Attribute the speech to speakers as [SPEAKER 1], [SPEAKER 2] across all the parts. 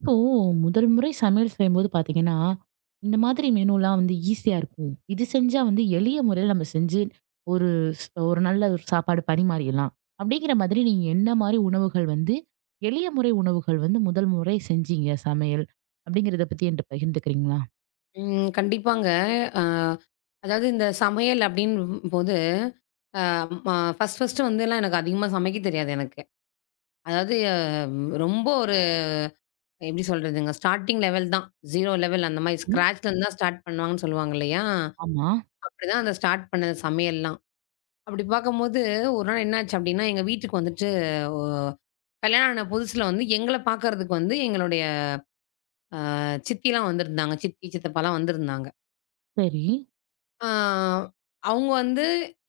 [SPEAKER 1] இப்போ முதல் முறை சமையல் செய்யும்போது பாத்தீங்கன்னா, இந்த மாதிரி மெனுலாம் வந்து ஈஸியா இருக்கும். இது செஞ்சா வந்து எளிய முறையில நம்ம செஞ்சு ஒரு ஒரு நல்ல ஒரு சாப்பாடு பரிமாறிடலாம். அப்படிங்கிற மாதிரி நீங்க என்ன மாரி உணவுகள் வந்து எளிய முறை உணவுகள் வந்து முதல் முறை செஞ்சீங்க சமையல்? அப்படிங்கிறத பத்தி என்ட்ட பகிர்ந்துக்கிறீங்களா?
[SPEAKER 2] ம். கண்டிப்பாங்க. அ அதாவது இந்த சமையல் அப்படின்போது, அ ம ஃபர்ஸ்ட் வந்துலாம் எனக்கு அதிகமா சமைக்க தெரியாது எனக்கு. அதாவது ரொம்ப ஒரு எப்படி சொல்றதுங்க, ஸ்டார்ட்டிங் லெவல் தான். 0 லெவல் அந்த மாரி
[SPEAKER 1] ம்.
[SPEAKER 2] ஸ்க்ராட்ச்லேருந்து தான் ஸ்டார்ட் பண்ணுவாங்கன்னு சொல்லுவாங்க இல்லையா?
[SPEAKER 1] ஆமா.
[SPEAKER 2] அப்படிதான் அந்த ஸ்டார்ட் பண்ணது சமையல்லாம். அப்படி பார்க்கும்போது ஒரு நாள் என்னாச்சு அப்படின்னா, எங்க வீட்டுக்கு வந்துட்டு ஒ கல்யாணம் ஆன புதுசுல வந்து எங்கள பார்க்கறதுக்கு வந்து எங்களுடைய சித்திலாம் வந்திருந்தாங்க. சித்தி, சித்தப்பாலாம் வந்திருந்தாங்க.
[SPEAKER 1] சரி,
[SPEAKER 2] ஆ அவங்க வந்து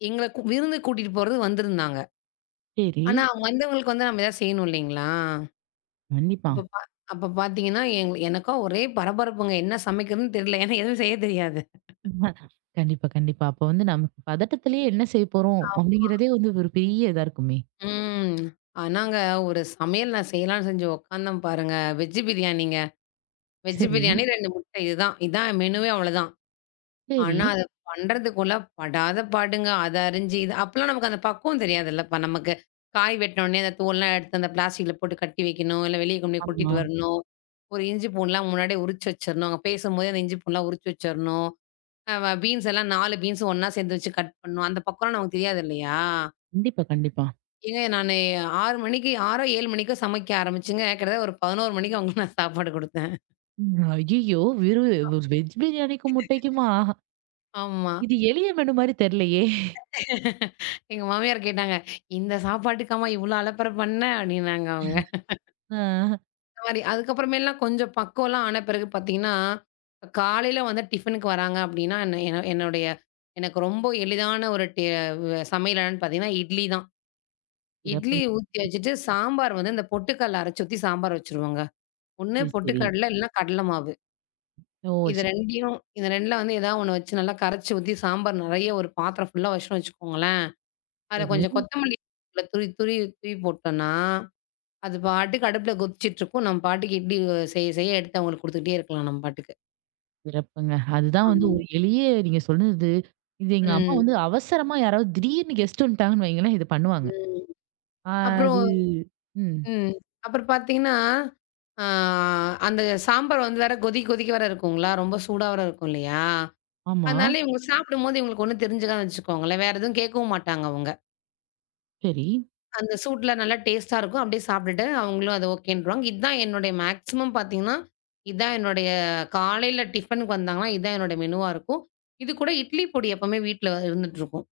[SPEAKER 2] எங்கள விருந்துக்கு கூட்டிட்டு போறது வந்திருந்தாங்க.
[SPEAKER 1] சரி.
[SPEAKER 2] ஆனா, அவங்க வந்தவங்களுக்கு வந்து நம்ம ஏதாவது செய்யணும் இல்லைங்களா?
[SPEAKER 1] கண்டிப்பா.
[SPEAKER 2] அப்ப பா அப்ப பார்த்தீங்கன்னா, எனக்கா ஒரே பரபரப்புங்க. என்ன சமைக்கிறதுன்னு தெரியல. ஏன்னா எதுவும் செய்ய தெரியாது.
[SPEAKER 1] ஆமா, கண்டிப்பா, கண்டிப்பா. அப்ப வந்து நமக்கு பதட்டத்திலேயே என்ன செய்ய போறோம்?
[SPEAKER 2] ஆம்.
[SPEAKER 1] அப்படிங்கிறதே வந்து ஒரு பெரிய இதா இருக்குமே.
[SPEAKER 2] ம். ஆனாங்க ஒரு சமையல் நான் செய்யலாம்ன்னு செஞ்சு உட்காந்தேன் பாருங்க. வெஜ் பிரியாணிங்க. வெஜ்
[SPEAKER 1] சரி,
[SPEAKER 2] பிரியாணி 2 முட்டை இதுதான். இதான் மெனுவே அவ்வளதான்.
[SPEAKER 1] சரி.
[SPEAKER 2] ஆனா, அத பண்றதுக்குள்ள படாத பாடுங்க. அத அரிஞ்சு இது அப்பலாம் நமக்கு அந்த பக்குவம் தெரியாதுல்லப்பா நமக்கு. காய் வெட்டினோனே அந்த தோல்லாம் எடுத்து அந்த பிளாஸ்டிக்ல போட்டு கட்டி வைக்கணும். இல்ல வெளிய கொண்டு போய்
[SPEAKER 1] ஆமா.
[SPEAKER 2] கொட்டிட்டு வரணும். ஒரு இஞ்சி பூண்டுலாம் முன்னாடியே உரிச்சு வச்சிரணும். அங்க பேசும்போதே அந்த இஞ்சி பூண்டுலாம் உரிச்சு வச்சிரணும். அ வ பீன்ஸ் எல்லாம் 4 பீன்ஸும் ஒண்ணா சேர்ந்து வச்சு கட் பண்ணணும். அந்த பக்குவம்லாம் நமக்கு தெரியாது இல்லையா?
[SPEAKER 1] கண்டிப்பா, கண்டிப்பா.
[SPEAKER 2] ஏங்க நானு 6 மணிக்கு 6ஓ 7 மணிக்கோ சமைக்க ஆரம்பிச்சுங்க. கிட்டத்தட்ட ஒரு 11 மணிக்கு அவங்களுக்கு நான் சாப்பாடு குடுத்தேன்.
[SPEAKER 1] ம். ஐயய்யோ! வெறும் வெஜ் பிரியாணிக்கும், முட்டைக்குமா?
[SPEAKER 2] ஆமா.
[SPEAKER 1] இது எளிய மெனு மாரி தெர்லையே!
[SPEAKER 2] எங்க மாமியார் கேட்டாங்க, "இந்த சாப்பாட்டுக்காம்மா இவ்ளோ அலப்பற பண்ண?" அப்டின்னாங்க அவங்க.
[SPEAKER 1] ஆ.
[SPEAKER 2] அந்த மாரி அதுக்கப்புறமேலாம் கொஞ்சம் பக்குவம்லாம் ஆன பிறகு பார்த்தீங்கன்னா, காலையில வந்து டிஃபனுக்கு வராங்க அப்டின்னா, என்ன என்ன என்னுடைய எனக்கு ரொம்ப எளிதான ஒரு டே வ சமையல் என்னன்னு பார்த்தீங்கன்னா, இட்லி தான். இட்லி
[SPEAKER 1] சிறப்புங்க.
[SPEAKER 2] ஊத்தி வச்சுட்டு சாம்பார் வந்து இந்த பொட்டுக்கல்ல அரைச்சு ஊத்தி சாம்பார் வச்சுருவோங்க. ஒண்ணு
[SPEAKER 1] சரி, சரி.
[SPEAKER 2] பொட்டுக்கடல இல்லன்னா கடல மாவு.
[SPEAKER 1] ஓ!
[SPEAKER 2] இது
[SPEAKER 1] சரி,
[SPEAKER 2] 2யும் இது 2ல வந்து ஏதாவது ஒண்ணு வச்சு நல்லா கரைச்சு ஊத்தி சாம்பார் நெறைய ஒரு பாத்திரம் ஃபுல்லா வச்சுட்டோம்னு வச்சுக்கோங்களேன் அத
[SPEAKER 1] சரி.
[SPEAKER 2] கொஞ்சம் கொத்தமல்லி துருவி துருவி தூவி போட்டோம்னா, அது பாட்டுக்கு அடுப்புல கொதிச்சிட்டு இருக்கும். நம்ம பாட்டுக்கு இட்லி செய்ய செய்ய எடுத்து அவங்களுக்கு குடுத்துக்கிட்டே இருக்கலாம் நம்ம பாட்டுக்கு.
[SPEAKER 1] சிறப்புங்க. அதுதான் வந்து
[SPEAKER 2] ஆமா.
[SPEAKER 1] ஒரு எளிய நீங்க சொன்னது. இது எங்க அம்மா
[SPEAKER 2] ம்,
[SPEAKER 1] வந்து அவசரமா யாராவது திடீர்னு கெஸ்ட் வந்துட்டாங்கன்னு வைங்களேன், இது பண்ணுவாங்க.
[SPEAKER 2] ம். அப்புறம்
[SPEAKER 1] அது ம்.
[SPEAKER 2] ம். அப்புறம் பார்த்தீங்கன்னா, ஆ அந்த சாம்பார் வந்து வேற கொதிக்க கொதிக்க வேற இருக்குங்களா, ரொம்ப சூடா வேற இருக்கும் இல்லையா?
[SPEAKER 1] ஆமா.
[SPEAKER 2] அதனால இவங்க சாப்பிடும்போது இவங்களுக்கு ஒண்ணும் தெரிஞ்சுக்காதுன்னு வச்சுக்கோங்களேன். வேற எதுவும் கேட்கவும் மாட்டாங்க அவங்க.
[SPEAKER 1] சரி.
[SPEAKER 2] அந்த சூட்ல நல்லா டேஸ்ட்டா இருக்கும். அப்படியே சாப்பிட்டுட்டு அவங்களும் அது ஓகேன்ருவாங்க. இதான் என்னுடைய காலையில டிஃபனுக்கு வந்தாங்கன்னா, இதான் என்னோட மெனுவா இருக்கும். இது கூட இட்லி பொடி எப்பவுமே வீட்ல இருந்துட்டுருக்கும்.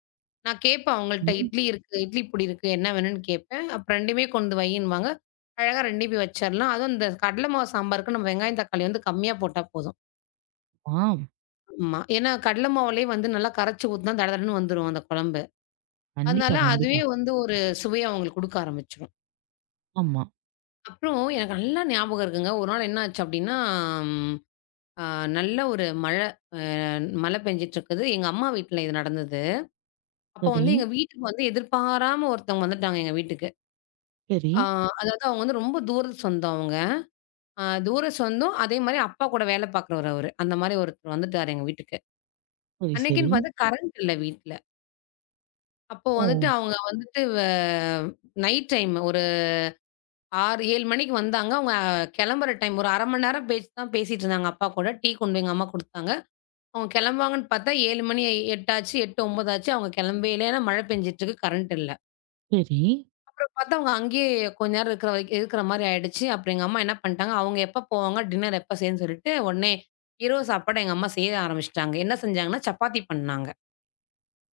[SPEAKER 2] நான் கேட்பேன் அவங்கள்ட்ட
[SPEAKER 1] சரி.
[SPEAKER 2] இட்லி இருக்கு, இட்லி பொடி இருக்கு, என்ன வேணும்னு கேட்பேன். அப்ப 2மே கொண்டு வையின்னுவாங்க. அழகா 2யும் வச்சிரலாம். அதுவும் இந்த கடல மாவு சாம்பாருக்கு நம்ம வெங்காயம், தக்காளி வந்து கம்மியா போட்டா போதும்.
[SPEAKER 1] ஆ.
[SPEAKER 2] ஆமா. ஏன்னா கடல மாவுலயே வந்து நல்லா கரைச்சு ஊத்துனா தடதடன்னு வந்துரும் அந்த குழம்பு. அதனால
[SPEAKER 1] கண்டிப்பா,
[SPEAKER 2] அதுவே
[SPEAKER 1] கண்டிப்பா.
[SPEAKER 2] வந்து ஒரு சுவைய அவங்களுக்கு குடுக்க ஆரம்பிச்சுரும்.
[SPEAKER 1] ஆமா.
[SPEAKER 2] அப்புறம் எனக்கு நல்லா ஞாபகம் இருக்குங்க. ஒரு நாள் என்ன ஆச்சு அப்டின்னா, ம் அ நல்ல ஒரு மழை மழை பெஞ்சுட்ருக்குது. எங்க அம்மா வீட்ல இது நடந்தது. அப்போ
[SPEAKER 1] சரி,
[SPEAKER 2] வந்து எங்க வீட்டுக்கு வந்து எதிர்பாராம ஒருத்தவங்க வந்துட்டாங்க எங்க வீட்டுக்கு.
[SPEAKER 1] சரி,
[SPEAKER 2] ஆ அதாவது அவங்க வந்து ரொம்ப தூர சொந்தம் அவங்க. தூர சொந்தம் அதே மாரி அப்பா கூட வேலை பார்க்குறவரு அவரு. அந்த மாரி ஒருத்தர் வந்துட்டாரு எங்க வீட்டுக்கு.
[SPEAKER 1] சரி, சரி.
[SPEAKER 2] அன்னைக்குன்னு பாத்து கரண்ட் இல்ல வீட்ல. அப்போ
[SPEAKER 1] ஓ!
[SPEAKER 2] வந்துட்டு அவங்க வந்துட்டு வ நைட் டைம் ஒரு 6, 7 மணிக்கு வந்தாங்க. அவங்க கெளம்புற டைம் ஒரு 1/2 மணி நேரம் பேச்சு தான் பேசிட்டு இருந்தாங்க அப்பா கூட. டீ கொண்டு எங்க அம்மா குடுத்தாங்க. அவங்க கிளம்புவாங்கன்னு பார்த்தா 7 மணி 8 ஆச்சு, 8, 9 ஆச்சு. அவங்க கெளம்பவே இல்ல. ஏன்னா மழை பெஞ்சுட்டுருக்கு, கரண்ட் இல்ல.
[SPEAKER 1] சரி,
[SPEAKER 2] அப்புறம் பார்த்தா அவங்க அங்கேயே கொஞ்ச நேரம் இருக்கிற வரைக்கும் இருக்கிற மாரி ஆயிடுச்சு. அப்புறம் எங்க அம்மா என்ன பண்ணிட்டாங்க, அவங்க எப்ப போவாங்க, டின்னர் எப்ப செய்யணும்னு சொல்லிட்டு, உடனே இரவு சாப்பாட எங்க அம்மா செய்ய ஆரம்பிச்சுட்டாங்க. என்ன செஞ்சாங்கன்னா, சப்பாத்தி பண்ணாங்க.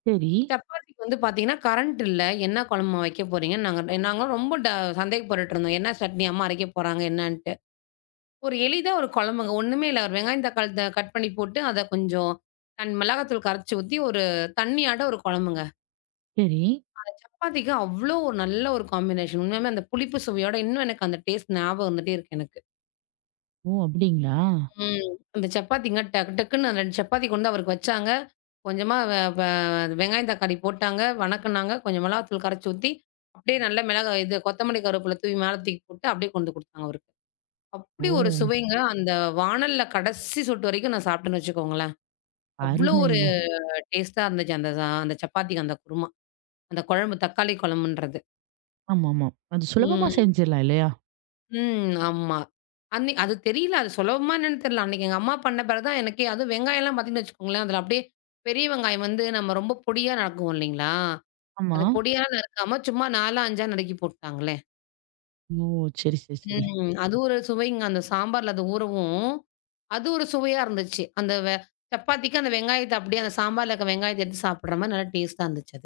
[SPEAKER 1] சரி,
[SPEAKER 2] சப்பாத்திக்கு வந்து பார்த்தீங்கன்னா, கரண்ட் இல்ல. என்ன குழம்பு வைக்க போறீங்கன்னு நாங்களும் ரொம்ப ட சந்தேகப்பட்டுட்டு இருந்தோம். என்ன சட்னி அம்மா அரைக்க போறாங்க, என்னன்ட்டு. ஒரு எளிதா ஒரு குழம்புங்க. ஒண்ணுமே இல்ல. ஒரு வெங்காயம், தக்காளி கட் பண்ணி போட்டு, அத கொஞ்சம் மிளகாத்தூள் கரைச்சு ஊத்தி, ஒரு தண்ணியாட்ட ஒரு குழம்புங்க.
[SPEAKER 1] சரி.
[SPEAKER 2] அந்த சப்பாத்திக்கு அவ்ளோ ஒரு நல்ல ஒரு காம்பினேஷன். உண்மையாலுமே அந்த புளிப்பு சுவையோட இன்னும் எனக்கு அந்த டேஸ்ட் ஞாபகம் வந்துட்டே இருக்கு எனக்கு.
[SPEAKER 1] ஓ! அப்படிங்களா?
[SPEAKER 2] ம். அந்த சப்பாத்திங்க டக்கு டக்குன்னு 2 சப்பாத்தி கொண்டு அவருக்கு வச்சாங்க. கொஞ்சமா வ வ வெங்காயம், தக்காளி போட்டாங்க, வணக்குனாங்க. கொஞ்சம் மிளகாத்தூள் கரைச்சு ஊத்தி, அப்படியே நல்ல மிளகா இது கொத்தமல்லி கருவேப்பில தூவி மேல தூக்கி போட்டு, அப்படியே கொண்டு குடுத்தாங்க அவருக்கு. அப்படி ஒரு
[SPEAKER 1] ஓ!
[SPEAKER 2] சுவைங்க. அந்த வாணல்ல கடைசி சொட்டு வரைக்கும் நான் சாப்பிட்டேன்னு வச்சுக்கோங்களேன். அவ்ளோ ஒரு
[SPEAKER 1] அருமைங்க.
[SPEAKER 2] டேஸ்ட்டா இருந்துச்சு அந்த சப்பாத்திக்கு அந்த குருமா. அந்த குழம்பு தக்காளி குழம்புன்றது.
[SPEAKER 1] ஆமாமா. அது சுலபமா
[SPEAKER 2] ம்.
[SPEAKER 1] செஞ்சிடலாம் இல்லையா?
[SPEAKER 2] ம். ஆமா. அன்னை அது தெரியல. அது சுலபமா என்னன்னு தெரியல. அன்னைக்கு எங்க அம்மா பண்ண பிறகு தான் எனக்கே அதுவும் வெங்காயம்லாம் பார்த்தீங்கன்னு வச்சுக்கோங்களேன், அதில அப்படியே பெரிய வெங்காயம் வந்து நம்ம ரொம்ப பொடியா நறுக்குவோம் இல்லைங்களா?
[SPEAKER 1] ஆமா.
[SPEAKER 2] அது பொடியா நறுக்காம சும்மா 4, 5ஆ நறுக்கி போட்டாங்களே.
[SPEAKER 1] ஓ! சரி, சரி, சரி.
[SPEAKER 2] ம். அது ஒரு சுவைங்க. அந்த சாம்பார்ல அது ஊறவும், அது ஒரு சுவையா இருந்துச்சு. அந்த வெ சப்பாத்திக்கு அந்த வெங்காயத்த அப்படியே அந்த சாம்பார்ல இருக்க வெங்காயத்த எடுத்து சாப்பிடுற மாரி நல்லா டேஸ்ட்டா இருந்துச்சு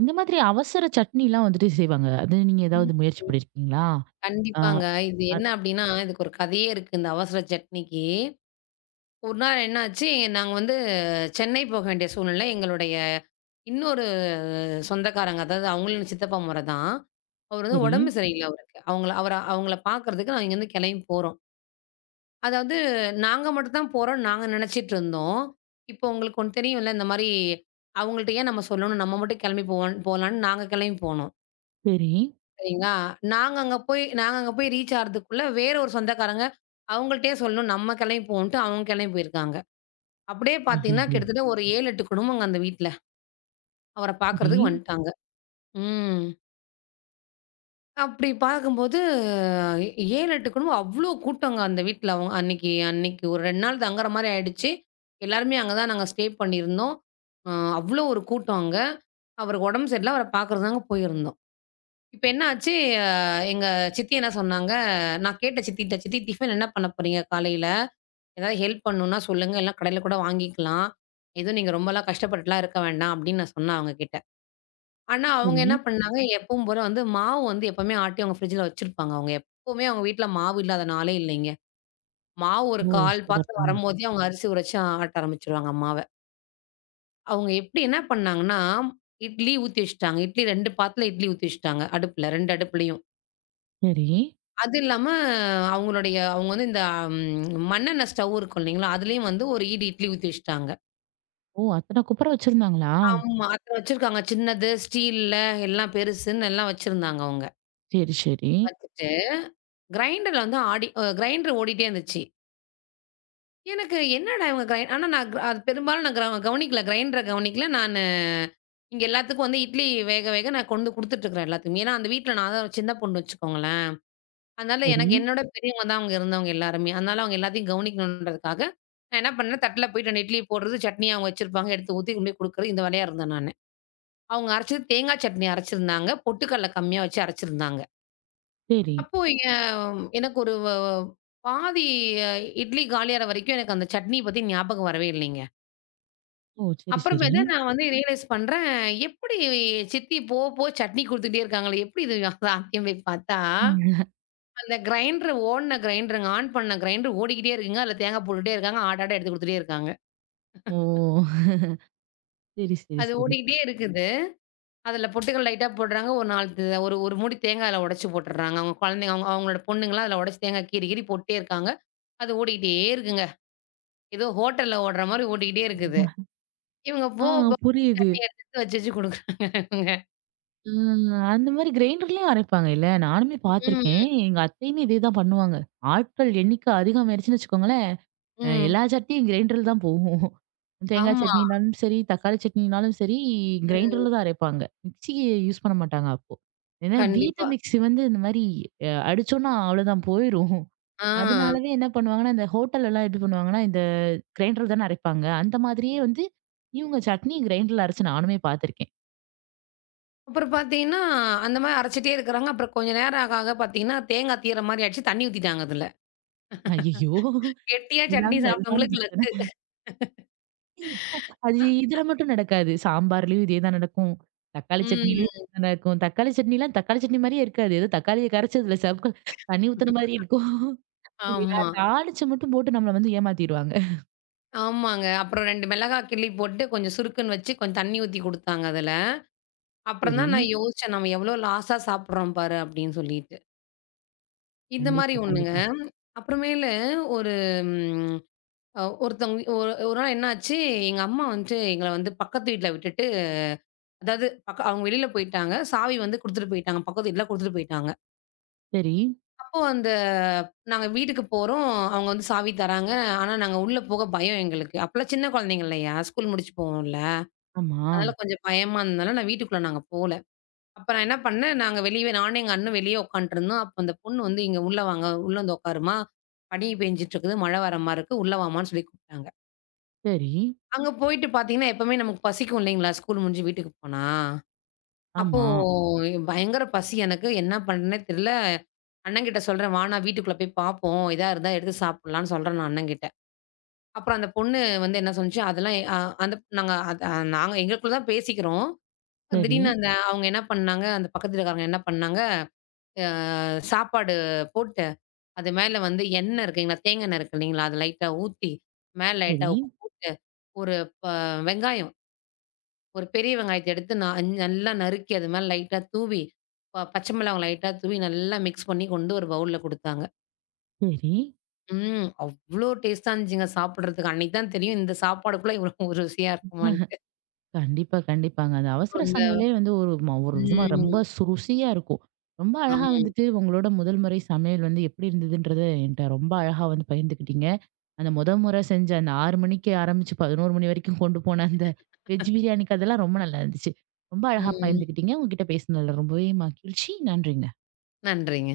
[SPEAKER 1] இந்த மாதிரி அவசர சட்னிலாம் வந்துட்டு செய்வாங்க. அது நீங்க
[SPEAKER 2] அது.
[SPEAKER 1] ஏதாவது முயற்சி பண்ணியிருக்கீங்களா? ஆ
[SPEAKER 2] கண்டிப்பாங்க. இது
[SPEAKER 1] அ
[SPEAKER 2] என்ன அப்டின்னா, இதுக்கு ஒரு கதையே இருக்கு இந்த அவசர சட்னிக்கு. ஒரு நாள் என்னாச்சு, நாங்க வந்து சென்னை போக வேண்டிய சூழ்நிலை. எங்களுடைய இன்னொரு சொந்தக்காரங்க, அதாவது அவங்களும் சித்தப்பா முற தான். அவரு வந்து
[SPEAKER 1] சரி,
[SPEAKER 2] உடம்பு சரியில்ல அவருக்கு. அவங்கள பார்க்கறதுக்கு நாங்க இங்கேருந்து கிளம்பி போறோம். அதாவது நாங்க மட்டும் தான் போறோம்னு நாங்க நினைச்சிட்டு இருந்தோம். இப்போ உங்களுக்கு ஒண்ணு தெரியும்ல, இந்த மாரி அவங்கள்ட்ட ஏன் நம்ம சொல்லணும்? நம்ம மட்டும் கிளம்பி போவோன் போலான்னு நாங்க கிளம்பி போனோம்.
[SPEAKER 1] சரி.
[SPEAKER 2] சரிங்களா? நாங்க அங்க போய் ரீச் ஆறதுக்குள்ள வேற ஒரு சொந்தக்காரங்க, அவங்கள்ட்டயே சொல்லணும் நம்ம கெளம்பி போவோன்ட்டு அவங்க கெளம்பி போயிருக்காங்க. அப்படியே பாத்தீங்கன்னா,
[SPEAKER 1] ஐய்யய்யோ!
[SPEAKER 2] கிட்டத்தட்ட ஒரு 7, 8 குடும்பங்க அந்த வீட்ல. அவர
[SPEAKER 1] சரி,
[SPEAKER 2] பாக்குறதுக்கு வந்துட்டாங்க. ம். அப்படி பார்க்கும்போது 7, 8 குடும்பம் அவ்ளோ கூட்டங்க அந்த வீட்ல. அவங்க அன்னைக்கு அன்னைக்கு ஒரு 2 நாள் தங்குற மாரி ஆயிடுச்சு. எல்லாருமே அங்க தான் நாங்க ஸ்டே பண்ணியிருந்தோம். அ அவ்ளோ ஒரு கூட்டம் அங்க. அவருக்கு உடம்பு சரியில்ல. அவர பாக்குறதுக்காக போயிருந்தோம். இப்ப என்ன ஆச்சு, அ எங்க சித்தி என்ன சொன்னாங்க, நான் கேட்டேன் சித்திட்ட, "சித்தி டிஃபன் என்ன பண்ண போறீங்க காலையில? ஏதாவது ஹெல்ப் பண்ணும்னா சொல்லுங்க, இல்ல கடையில கூட வாங்கிக்கலாம். எதுவும் நீங்க ரொம்பலாம் கஷ்டப்பட்டுலாம் இருக்க வேண்டாம்." அப்படின்னு நான் சொன்னேன் அவங்ககிட்ட. ஆனா அவங்க என்ன
[SPEAKER 1] சரி.
[SPEAKER 2] பண்ணாங்க, எப்பவும் போல வந்து மாவு வந்து எப்பவுமே ஆட்டி அவங்க ஃப்ரிட்ஜ்ல வச்சிருப்பாங்க. அவங்க எப்பவுமே அவங்க வீட்ல மாவு இல்லாத நாளே இல்லைங்க. மாவு ஒரு
[SPEAKER 1] ஓ!
[SPEAKER 2] கால் பாத்திரம்
[SPEAKER 1] சிறப்புங்க.
[SPEAKER 2] வரும்போதே அவங்க அரிசி உரைச்சு ஆட்ட ஆரம்பிச்சுருவாங்க மாவ. அவங்க எப்படி என்ன பண்ணாங்கன்னா, இட்லி ஊத்தி வச்சுட்டாங்க. இட்லி 2 பாத்துல இட்லி ஊத்தி வச்சுட்டாங்க அடுப்புல, 2 அடுப்புலயும்.
[SPEAKER 1] சரி.
[SPEAKER 2] அது இல்லாம அவங்க வந்து இந்த மண்ணெண்ணெய் ஸ்டவ் இருக்கும் இல்லைங்களா? அதுலயும் வந்து ஒரு ஈடு இட்லி ஊத்தி வச்சுட்டாங்க.
[SPEAKER 1] ஓ! அத்தன குப்புற வச்சிருந்தாங்களா?
[SPEAKER 2] ஆமா. அதுல வச்சிருக்காங்க. சின்னது, ஸ்டீல்ல எல்லாம் பெருசுன்னு எல்லாம் வச்சிருந்தாங்க அவங்க.
[SPEAKER 1] சரி, சரி.
[SPEAKER 2] வச்சுட்டு கிரைண்டர்ல வந்து ஆடி அ கிரைண்டர் ஓடிட்டே இருந்துச்சு. எனக்கு என்னடா இவங்க கிரை ஆனா நான் க் அது பெரும்பாலும் நான் கிரவ கவனிக்கல. கிரைண்டர கவனிக்கல. இங்க எல்லாத்துக்கும் வந்து இட்லி வேக வேக நான் கொண்டு குடுத்துட்டுருக்கிறேன் எல்லாத்துக்குமே. ஏன்னா அந்த வீட்ல நான் தான் சின்ன பொண்ணு வச்சுக்கோங்களேன். அதனால
[SPEAKER 1] சரி,
[SPEAKER 2] எனக்கு என்னோட பெரியவங்க தான் அவங்க இருந்தவங்க எல்லாருமே. அதனால அவங்க எல்லாத்தையும் கவனிக்கணுன்றதுக்காக, நான் என்ன பண்ணேன், தட்டுல போயிட்டு 2 இட்லி போடுறது, சட்னி அவங்க வச்சிருப்பாங்க. எடுத்து ஊத்தி கொண்டு போய் குடுக்குறது. இந்த வேலையா இருந்தேன் நானு. அவங்க அரைச்சது தேங்கா சட்னி அரைச்சிருந்தாங்க. பொட்டுக்கடல கம்மியா வச்சு அரைச்சிருந்தாங்க.
[SPEAKER 1] சரி.
[SPEAKER 2] அப்போ எ எனக்கு ஒரு வ பாதி இட்லி காலியாற வரைக்கும் எனக்கு அந்த சட்னி பத்தி ஞாபகம் வரவே இல்லைங்க.
[SPEAKER 1] ஓ! சரி,
[SPEAKER 2] அப்புறமே
[SPEAKER 1] சரி.
[SPEAKER 2] தான் நான் வந்து ரியலைஸ் பண்றேன், எப்படி சித்தி போக போக சட்னி குடுத்துட்டே இருக்காங்களே, எப்படி இது சாத்தியம் போய் பார்த்தா
[SPEAKER 1] ம்.
[SPEAKER 2] அந்த கிரைண்டர் ஓடுன கிரைண்டருங்க. ஆன் பண்ண கிரைண்டர் ஓடிக்கிட்டே இருக்குங்க. அதுல தேங்காய் போட்டுட்டே இருக்காங்க. ஆடாட எடுத்து குடுத்துட்டே இருக்காங்க.
[SPEAKER 1] ஓ! சரி, சரி,
[SPEAKER 2] அது
[SPEAKER 1] சரி.
[SPEAKER 2] ஓடிக்கிட்டே இருக்குது. அதுல பொட்டுக்கல்ல லைட்டா போடுறாங்க. ஒரு 4 த ஒரு ஒரு மூடி தேங்காய் அதுல உடைச்சு போட்டுடுறாங்க. அவங்க குழந்தைங்க அவங்க அவங்களோட பொண்ணுங்கலாம் அதுல உடைச்சு தேங்காய் கீறி போட்டுட்டே இருக்காங்க. அது ஓடிக்கிட்டே இருக்குங்க. ஏதோ ஹோட்டல்ல ஓடுற மாரி ஓடிக்கிட்டே இருக்குது. இவங்க
[SPEAKER 1] ஆ
[SPEAKER 2] போக, போக
[SPEAKER 1] புரியுது.
[SPEAKER 2] சட்டி எடுத்து வச்சு குடுக்குறாங்க இவங்க.
[SPEAKER 1] ம். அந்த மாரி கிரைண்டர்லயும் அரைப்பாங்க இல்ல? நானுமே பார்த்துருக்கேன்.
[SPEAKER 2] ம்.
[SPEAKER 1] எங்க அத்தையுமே இதே தான் பண்ணுவாங்க. ஆட்கள் எண்ணிக்கை அதிகமாயிருச்சுன்னு வச்சுக்கோங்களேன்,
[SPEAKER 2] ம்.
[SPEAKER 1] எல்லா சட்னியும் கிரைண்டர்ல தான் போகும். தேங்காய்
[SPEAKER 2] ஆமா.
[SPEAKER 1] சட்னினாலும் சரி, தக்காளி சட்னினாலும் சரி,
[SPEAKER 2] ம்.
[SPEAKER 1] கிரைண்டர்ல தான் அரைப்பாங்க. மிக்ஸி யூஸ் பண்ண மாட்டாங்க அப்போ. ஏன்னா வீட்டு
[SPEAKER 2] கண்டிப்பா.
[SPEAKER 1] மிக்ஸி வந்து இந்த மாரி அடிச்சோம்னா அவ்வளோதான் போயிரும்.
[SPEAKER 2] ஆ.
[SPEAKER 1] அதனாலவே என்ன பண்ணுவாங்கன்னா, இந்த ஹோட்டல்லலாம் எப்படி பண்ணுவாங்கன்னா, இந்த கிரைண்டர்ல தானே அரைப்பாங்க. அந்த மாதிரியே வந்து இவங்க சட்னி கிரைண்டர்ல அரைச்சு நானுமே பார்த்துருக்கேன்.
[SPEAKER 2] அப்புறம் பார்த்தீங்கன்னா, அந்த மாரி அரைச்சுட்டே இருக்கிறாங்க. அப்புறம் கொஞ்ச நேரம் ஆக, ஆக பார்த்தீங்கன்னா, தேங்காய் தீர மாரி ஆயிடுச்சு. தண்ணி ஊத்திட்டாங்க அதுல.
[SPEAKER 1] ஐயய்யோ!
[SPEAKER 2] கெட்டியா சட்னி
[SPEAKER 1] இதுதாங்க அதுதாங்க
[SPEAKER 2] சாப்பிட்டவங்களுக்கு
[SPEAKER 1] பிரச்சனை.
[SPEAKER 2] லக்கு.
[SPEAKER 1] அது
[SPEAKER 2] அ
[SPEAKER 1] இதுல மட்டும் நடக்காது. சாம்பார்லயும் இதே தான் நடக்கும். தக்காளி சட்னிலயும்
[SPEAKER 2] ம்.
[SPEAKER 1] இதே தான் நடக்கும். தக்காளி சட்னிலாம் தக்காளி சட்னி மாரியே இருக்காது. ஏதோ தக்காளிய கரைச்சு அதுல சவுக்க தண்ணி ஊத்துன மாரி இருக்கும். இல்லையா?
[SPEAKER 2] ஆமா.
[SPEAKER 1] தாளிச்சு மட்டும் போட்டு நம்மள வந்து ஏமாத்திருவாங்க.
[SPEAKER 2] ஆமாங்க. அப்புறம் 2 மிளகாய் கிள்ளி போட்டு, கொஞ்சம் சுருக்குன்னு வச்சு, கொஞ்சம் தண்ணி ஊத்தி குடுத்தாங்க அதுல. அப்புறம்
[SPEAKER 1] சரி.
[SPEAKER 2] தான் நான் யோசிச்சேன், நம்ம எவ்வளோ லாஸா சாப்பிடுறோம் பாரு அப்படின்னு சொல்லிட்டு. இந்த மாரி
[SPEAKER 1] கண்டிப்பா,
[SPEAKER 2] ஒண்ணுங்க.
[SPEAKER 1] கண்டிப்பா.
[SPEAKER 2] அப்புறமேலு ஒரு ம் அ ஒருத்தவங்க ஒரு ஒரு நாள் என்னாச்சு, எங்க அம்மா வந்துட்டு எங்கள வந்து பக்கத்து வீட்ல விட்டுட்டு, அதாவது அவங்க வெளியில போயிட்டாங்க. சாவி வந்து குடுத்துட்டு போயிட்டாங்க. பக்கத்து வீட்ல குடுத்துட்டு போயிட்டாங்க.
[SPEAKER 1] சரி.
[SPEAKER 2] அப்போ நாங்க வீட்டுக்கு போறோம். அவங்க வந்து சாவி தராங்க. ஆனா, நாங்க உள்ள போக பயம் எங்களுக்கு. அப்பலாம் சின்ன குழந்தைங்க இல்லையா? ஸ்கூல் முடிச்சு போவோம்ல.
[SPEAKER 1] ஆமா.
[SPEAKER 2] அதனால கொஞ்சம் பயமா இருந்தனால, வீட்டுக்குள்ள நாங்க போல. அப்ப நான் என்ன பண்ணேன், நாங்க வெளியவே நானும் எங்க அண்ணனும் வெளியே உட்காந்துட்டுருந்தோம். அப்ப அந்த பொண்ணு வந்து, "இங்க உள்ள வாங்க. உள்ள வந்து உட்காருமா. பனி பெஞ்சுட்டு இருக்குது. மழை வர மாரி இருக்கு. உள்ள வாம்மான்னு" சொல்லி கூப்பிட்டாங்க.
[SPEAKER 1] சரி.
[SPEAKER 2] அங்க போயிட்டு பார்த்தீங்கன்னா, எப்பவுமே நமக்கு பசிக்கும் இல்லைங்களா? ஸ்கூல் முடிஞ்சு வீட்டுக்கு போனா. அப்போ
[SPEAKER 1] ஆமா.
[SPEAKER 2] பயங்கர பசி எனக்கு. என்ன பண்ணேன்னே தெரியல. அண்ணங்கிட்ட சொல்றேன், "வாண்ணா வீட்டுக்குள்ள போய் பார்ப்போம். இதா இருந்தா எடுத்து சாப்பிடலாம்ன்னு" சொல்றேன் நான் அண்ணங்கிட்ட. அப்புறம் அந்த பொண்ணு வந்து என்ன சொன்னுச்சு, அதெல்லாம் எ- அ அந்த நாங்க நாங்க எங்களுக்குள்ள தான் பேசிக்கிறோம்.
[SPEAKER 1] சரி.
[SPEAKER 2] திடீர்னு அவங்க என்ன பண்ணாங்க, அந்த பக்கத்து வீட்டுக்காரங்க என்ன பண்ணாங்க, சாப்பாடு போட்டு, அது மேல வந்து எண்ணெய் இருக்குங்களா, தேங்காய் எண்ணெய் இருக்கு இல்லைங்களா, அது லைட்டா ஊத்தி, மேல லைட்டா
[SPEAKER 1] சரி.
[SPEAKER 2] உப்பு போட்டு, ஒரு ப வெங்காயம் ஒரு பெரிய வெங்காயத்த எடுத்து நல்லா நறுக்கி அது மேல லைட்டா தூவி, பச்சை மிளகாய் லைட்டா தூவி நல்லா மிக்ஸ் பண்ணி கொண்டு ஒரு பவுல்ல குடுத்தாங்க.
[SPEAKER 1] சரி.
[SPEAKER 2] ம். அவ்ளோ டேஸ்ட்டா இருந்துச்சுங்க சாப்பிடுறதுக்கு. அன்னைக்கு தான் தெரியும் இந்த சாப்பாடுக்குள்ள இவ்வளோ ருசியா இருக்குமான்ட்டு.
[SPEAKER 1] கண்டிப்பா, கண்டிப்பாங்க. அந்த அவசர
[SPEAKER 2] அந்த
[SPEAKER 1] சமையலே வந்து ஒரு விதமா ரொம்ப
[SPEAKER 2] ம்.
[SPEAKER 1] ருசியா இருக்கும். ரொம்ப அழகா
[SPEAKER 2] ஆமாங்க.
[SPEAKER 1] வந்துட்டு உங்களோட முதல் முறை சமையல் வந்து எப்படி இருந்ததுன்றத என்ட்ட ரொம்ப அழகா வந்து பகிர்ந்துக்கிட்டீங்க. அந்த மொத முறை செஞ்ச அந்த 6 மணிக்கு ஆரம்பிச்சு 11 மணி வரைக்கும் கொண்டு போன அந்த வெஜ் பிரியாணி கதெல்லாம் ரொம்ப நல்லா இருந்துச்சு. ரொம்ப அழகா
[SPEAKER 2] ம்.
[SPEAKER 1] பகிர்ந்துக்கிட்டீங்க. உங்ககிட்ட பேசினதுல ரொம்பவே மகிழ்ச்சி. நன்றிங்க.
[SPEAKER 2] நன்றிங்க.